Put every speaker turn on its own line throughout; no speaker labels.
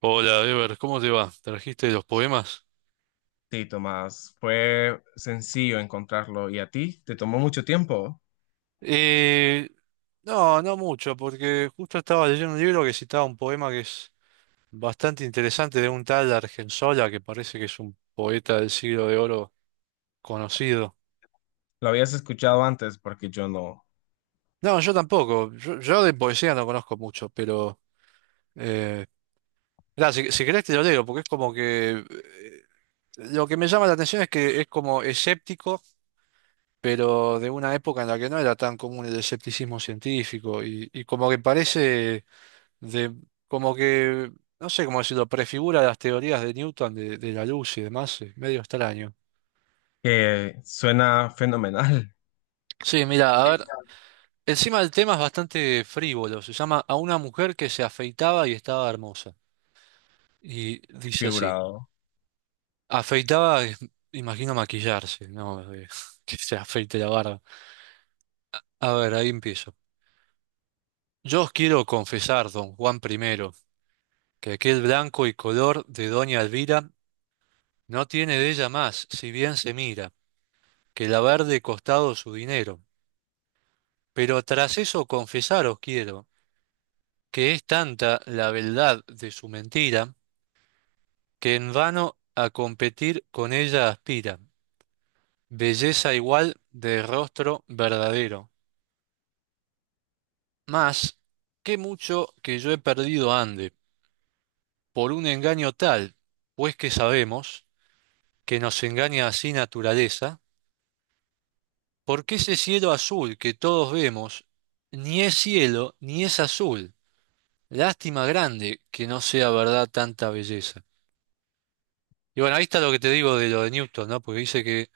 Hola, Ever, ¿cómo te va? ¿Trajiste los poemas?
Sí, Tomás, fue sencillo encontrarlo. ¿Y a ti? ¿Te tomó mucho tiempo?
Eh, no, no mucho, porque justo estaba leyendo un libro que citaba un poema que es bastante interesante de un tal Argensola, que parece que es un poeta del Siglo de Oro conocido.
¿Lo habías escuchado antes? Porque yo no.
No, yo tampoco, yo de poesía no conozco mucho, pero eh, mirá, si querés te lo leo, porque es como que lo que me llama la atención es que es como escéptico, pero de una época en la que no era tan común el escepticismo científico, y como que parece de como que, no sé cómo decirlo, prefigura las teorías de Newton de la luz y demás, medio extraño.
Que suena fenomenal,
Sí, mira, a ver, encima del tema es bastante frívolo, se llama A una mujer que se afeitaba y estaba hermosa. Y dice así,
figurado,
afeitaba, imagino maquillarse, ¿no? Que se afeite la barba. A ver, ahí empiezo. Yo os quiero confesar, don Juan primero, que aquel blanco y color de doña Elvira no tiene de ella más, si bien se mira. Que el de costado su dinero. Pero tras eso confesaros quiero que es tanta la beldad de su mentira, que en vano a competir con ella aspira, belleza igual de rostro verdadero. Mas, qué mucho que yo he perdido ande, por un engaño tal, pues que sabemos, que nos engaña así naturaleza, porque ese cielo azul que todos vemos, ni es cielo, ni es azul, lástima grande que no sea verdad tanta belleza. Y bueno, ahí está lo que te digo de lo de Newton, ¿no? Porque dice que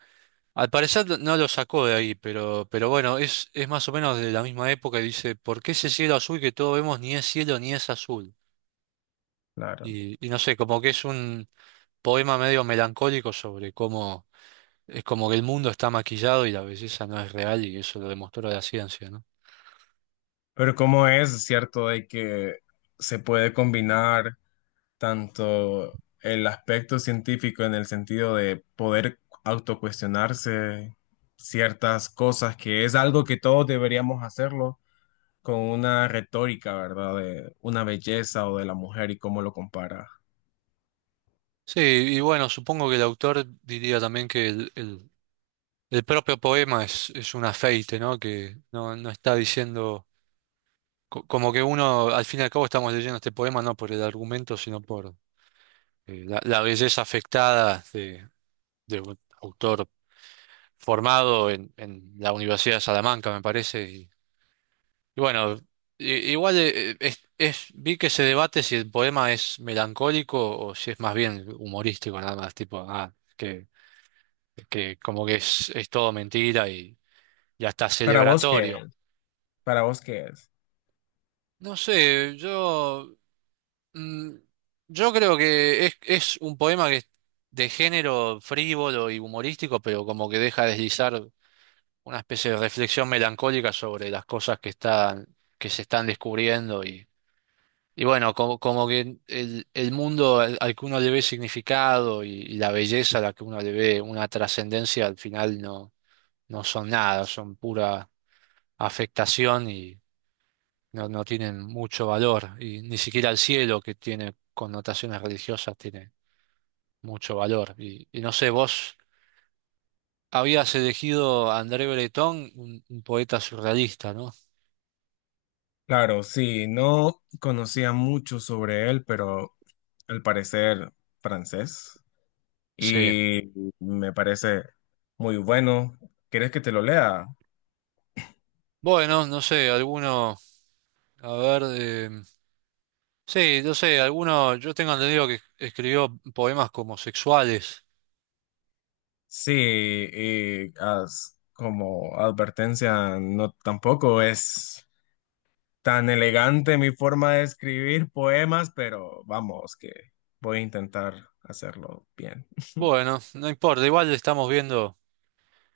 al parecer no lo sacó de ahí, pero bueno, es más o menos de la misma época y dice, ¿por qué ese cielo azul que todos vemos ni es cielo ni es azul?
claro.
Y no sé, como que es un poema medio melancólico sobre cómo es como que el mundo está maquillado y la belleza no es real y eso lo demostró la ciencia, ¿no?
Pero ¿cómo es cierto de que se puede combinar tanto el aspecto científico en el sentido de poder autocuestionarse ciertas cosas, que es algo que todos deberíamos hacerlo? Con una retórica, ¿verdad? De una belleza o de la mujer y cómo lo compara.
Sí, y bueno, supongo que el autor diría también que el propio poema es un afeite, ¿no? Que no, no está diciendo, como que uno, al fin y al cabo estamos leyendo este poema no por el argumento, sino por la belleza afectada de un autor formado en la Universidad de Salamanca, me parece. Y bueno, igual es, vi que se debate si el poema es melancólico o si es más bien humorístico, nada más, tipo, ah, que como que es todo mentira y hasta
Para vos, ¿qué
celebratorio.
es? Para vos, ¿qué es?
No sé, yo, mm, yo creo que es un poema que es de género frívolo y humorístico, pero como que deja deslizar una especie de reflexión melancólica sobre las cosas que están, que se están descubriendo y bueno, como, como que el mundo al que uno le ve significado y la belleza a la que uno le ve una trascendencia al final no, no son nada, son pura afectación y no, no tienen mucho valor y ni siquiera el cielo, que tiene connotaciones religiosas, tiene mucho valor. Y no sé, vos habías elegido a André Breton, un poeta surrealista, ¿no?
Claro, sí, no conocía mucho sobre él, pero al parecer francés
Sí.
y me parece muy bueno. ¿Quieres que te lo lea?
Bueno, no sé, alguno, a ver, sí, no sé, alguno, yo tengo entendido que escribió poemas como sexuales.
Sí, y as- como advertencia, no tampoco es tan elegante mi forma de escribir poemas, pero vamos, que voy a intentar hacerlo bien.
Bueno, no importa, igual estamos viendo,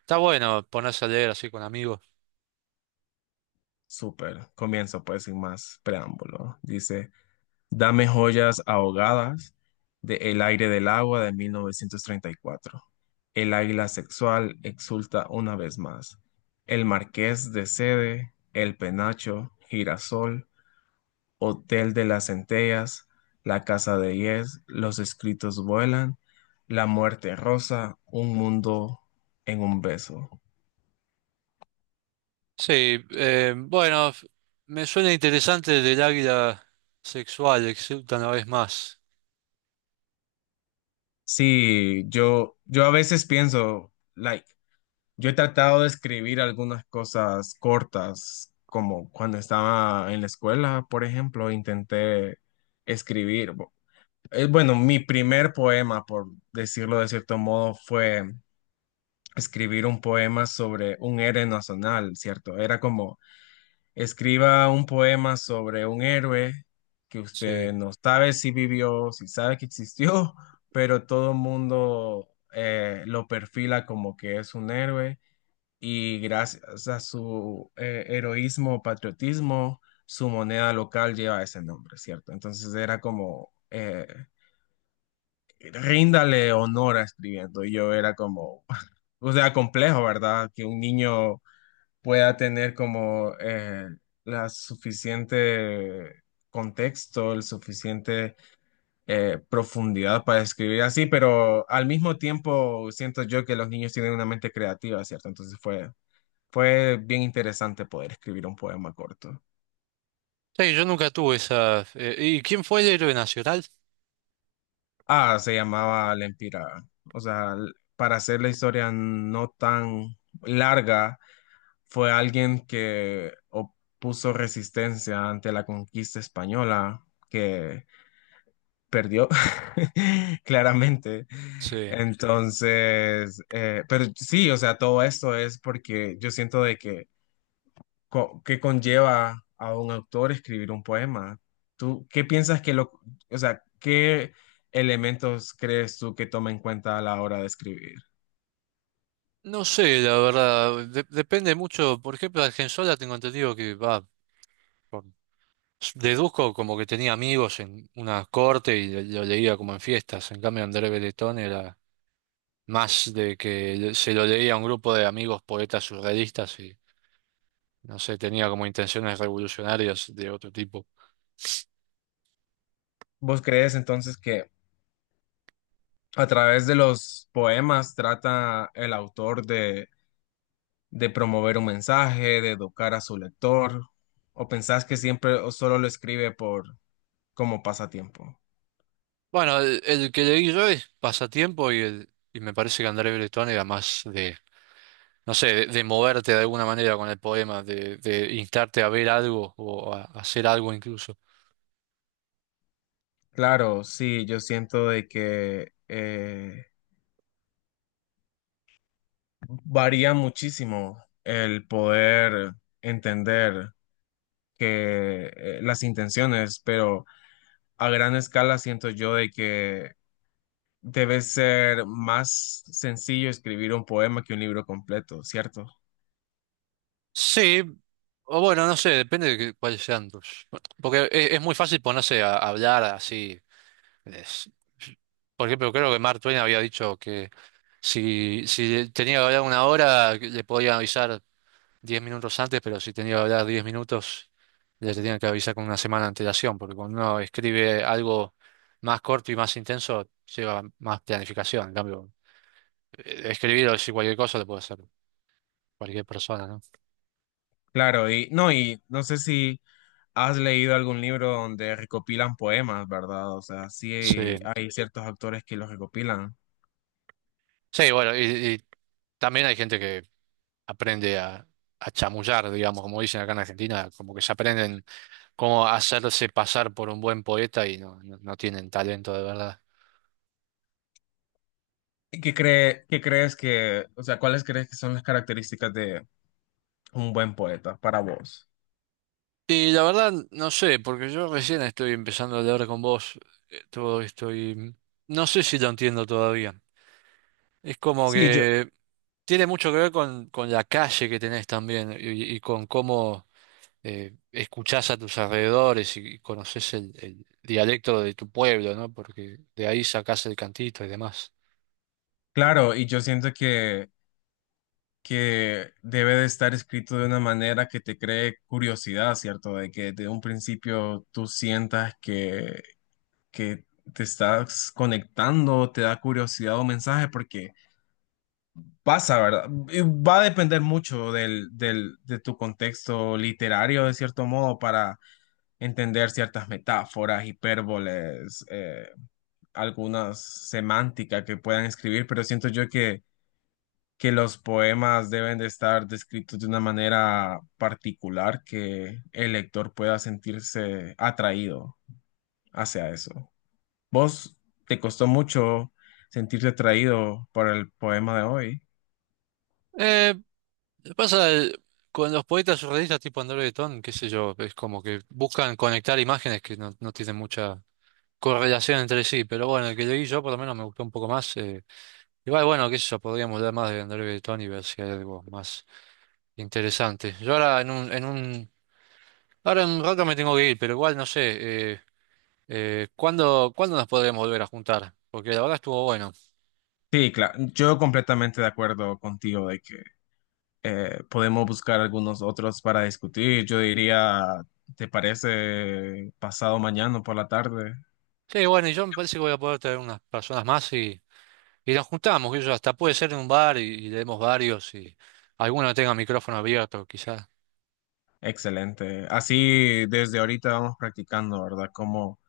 está bueno ponerse a leer así con amigos.
Súper. Comienzo pues sin más preámbulo. Dice, dame joyas ahogadas de El aire del agua de 1934. El águila sexual exulta una vez más. El marqués de Sede, el penacho, girasol, Hotel de las Centellas, La Casa de Yes, Los Escritos Vuelan, La Muerte Rosa, Un Mundo en un Beso.
Sí, bueno, me suena interesante del águila sexual, exulta una vez más.
Sí, yo a veces pienso, like, yo he tratado de escribir algunas cosas cortas, como cuando estaba en la escuela, por ejemplo, intenté escribir. Bueno, mi primer poema, por decirlo de cierto modo, fue escribir un poema sobre un héroe nacional, ¿cierto? Era como escriba un poema sobre un héroe que usted
Sí.
no sabe si vivió, si sabe que existió, pero todo el mundo lo perfila como que es un héroe y gracias a su heroísmo, o patriotismo, su moneda local lleva ese nombre, ¿cierto? Entonces era como, ríndale honor a escribiendo. Y yo era como, o sea, complejo, ¿verdad? Que un niño pueda tener como la suficiente contexto, el suficiente profundidad para escribir así, pero al mismo tiempo siento yo que los niños tienen una mente creativa, ¿cierto? Fue bien interesante poder escribir un poema corto.
Sí, yo nunca tuve esa. Eh, ¿y quién fue el héroe nacional?
Ah, se llamaba La Empírada. O sea, para hacer la historia no tan larga, fue alguien que opuso resistencia ante la conquista española, que perdió, claramente.
Sí.
Entonces, pero sí, o sea, todo esto es porque yo siento de que, que conlleva a un autor escribir un poema. ¿Tú qué piensas que o sea, qué elementos crees tú que toma en cuenta a la hora de escribir?
No sé, la verdad. Depende mucho. Por ejemplo, Argensola tengo entendido que va. por- Deduzco como que tenía amigos en una corte y lo leía como en fiestas. En cambio, André Breton era más de que se lo leía a un grupo de amigos poetas surrealistas. No sé, tenía como intenciones revolucionarias de otro tipo.
¿Vos crees entonces que a través de los poemas trata el autor de promover un mensaje, de educar a su lector, o pensás que siempre o solo lo escribe por como pasatiempo?
Bueno, el que leí yo es Pasatiempo y, el, y me parece que André Breton era más de, no sé, de moverte de alguna manera con el poema, de instarte a ver algo o a hacer algo incluso.
Claro, sí, yo siento de que varía muchísimo el poder entender que las intenciones, pero a gran escala siento yo de que debe ser más sencillo escribir un poema que un libro completo, ¿cierto?
Sí, o bueno, no sé, depende de cuáles sean tus… Porque es muy fácil ponerse a hablar así. es- por ejemplo, creo que Mark Twain había dicho que si tenía que hablar una hora, que le podían avisar 10 minutos antes, pero si tenía que hablar 10 minutos, les tenían que avisar con una semana de antelación, porque cuando uno escribe algo más corto y más intenso, lleva más planificación. En cambio, escribir o decir cualquier cosa lo puede hacer cualquier persona, ¿no?
Claro, y no sé si ¿has leído algún libro donde recopilan poemas, verdad? O sea, sí
Sí,
hay ciertos autores que los recopilan.
sí, bueno, y también hay gente que aprende a chamullar, digamos, como dicen acá en Argentina, como que se aprenden cómo hacerse pasar por un buen poeta y no, no no tienen talento de verdad.
¿Y ¿qué cree, qué crees que, o sea, cuáles crees que son las características de un buen poeta para vos?
Y la verdad, no sé, porque yo recién estoy empezando a hablar con vos todo esto y no sé si lo entiendo todavía. Es como
Sí, yo,
que tiene mucho que ver con la calle que tenés también y con cómo escuchás a tus alrededores y, conoces el dialecto de tu pueblo, ¿no? Porque de ahí sacás el cantito y demás.
claro, y yo siento que debe de estar escrito de una manera que te cree curiosidad, ¿cierto? De que de un principio tú sientas que te estás conectando, te da curiosidad o mensaje, porque pasa, ¿verdad? Y va a depender mucho de tu contexto literario, de cierto modo, para entender ciertas metáforas, hipérboles, algunas semánticas que puedan escribir, pero siento yo que los poemas deben de estar descritos de una manera particular que el lector pueda sentirse atraído hacia eso. ¿Vos te costó mucho sentirte atraído por el poema de hoy?
Eh, pasa con los poetas surrealistas tipo André Breton, qué sé yo, es como que buscan conectar imágenes que no, no tienen mucha correlación entre sí, pero bueno, el que leí yo por lo menos me gustó un poco más. Eh, igual, bueno, qué sé yo, podríamos hablar más de André Breton y ver si hay algo más interesante. Yo ahora en un, Ahora en un rato me tengo que ir, pero igual no sé, ¿cuándo nos podremos volver a juntar? Porque la verdad estuvo bueno.
Sí, claro, yo completamente de acuerdo contigo de que podemos buscar algunos otros para discutir. Yo diría, ¿te parece pasado mañana por la tarde?
Sí, bueno, y yo me parece que voy a poder traer unas personas más y nos juntamos, que yo hasta puede ser en un bar y leemos varios y alguno tenga micrófono abierto, quizás.
Excelente. Así desde ahorita vamos practicando, ¿verdad? Cómo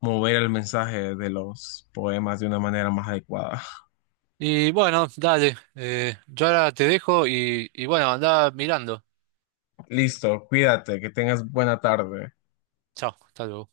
mover el mensaje de los poemas de una manera más adecuada.
Y bueno, dale, yo ahora te dejo y bueno, andá mirando.
Listo, cuídate, que tengas buena tarde.
Chao, hasta luego.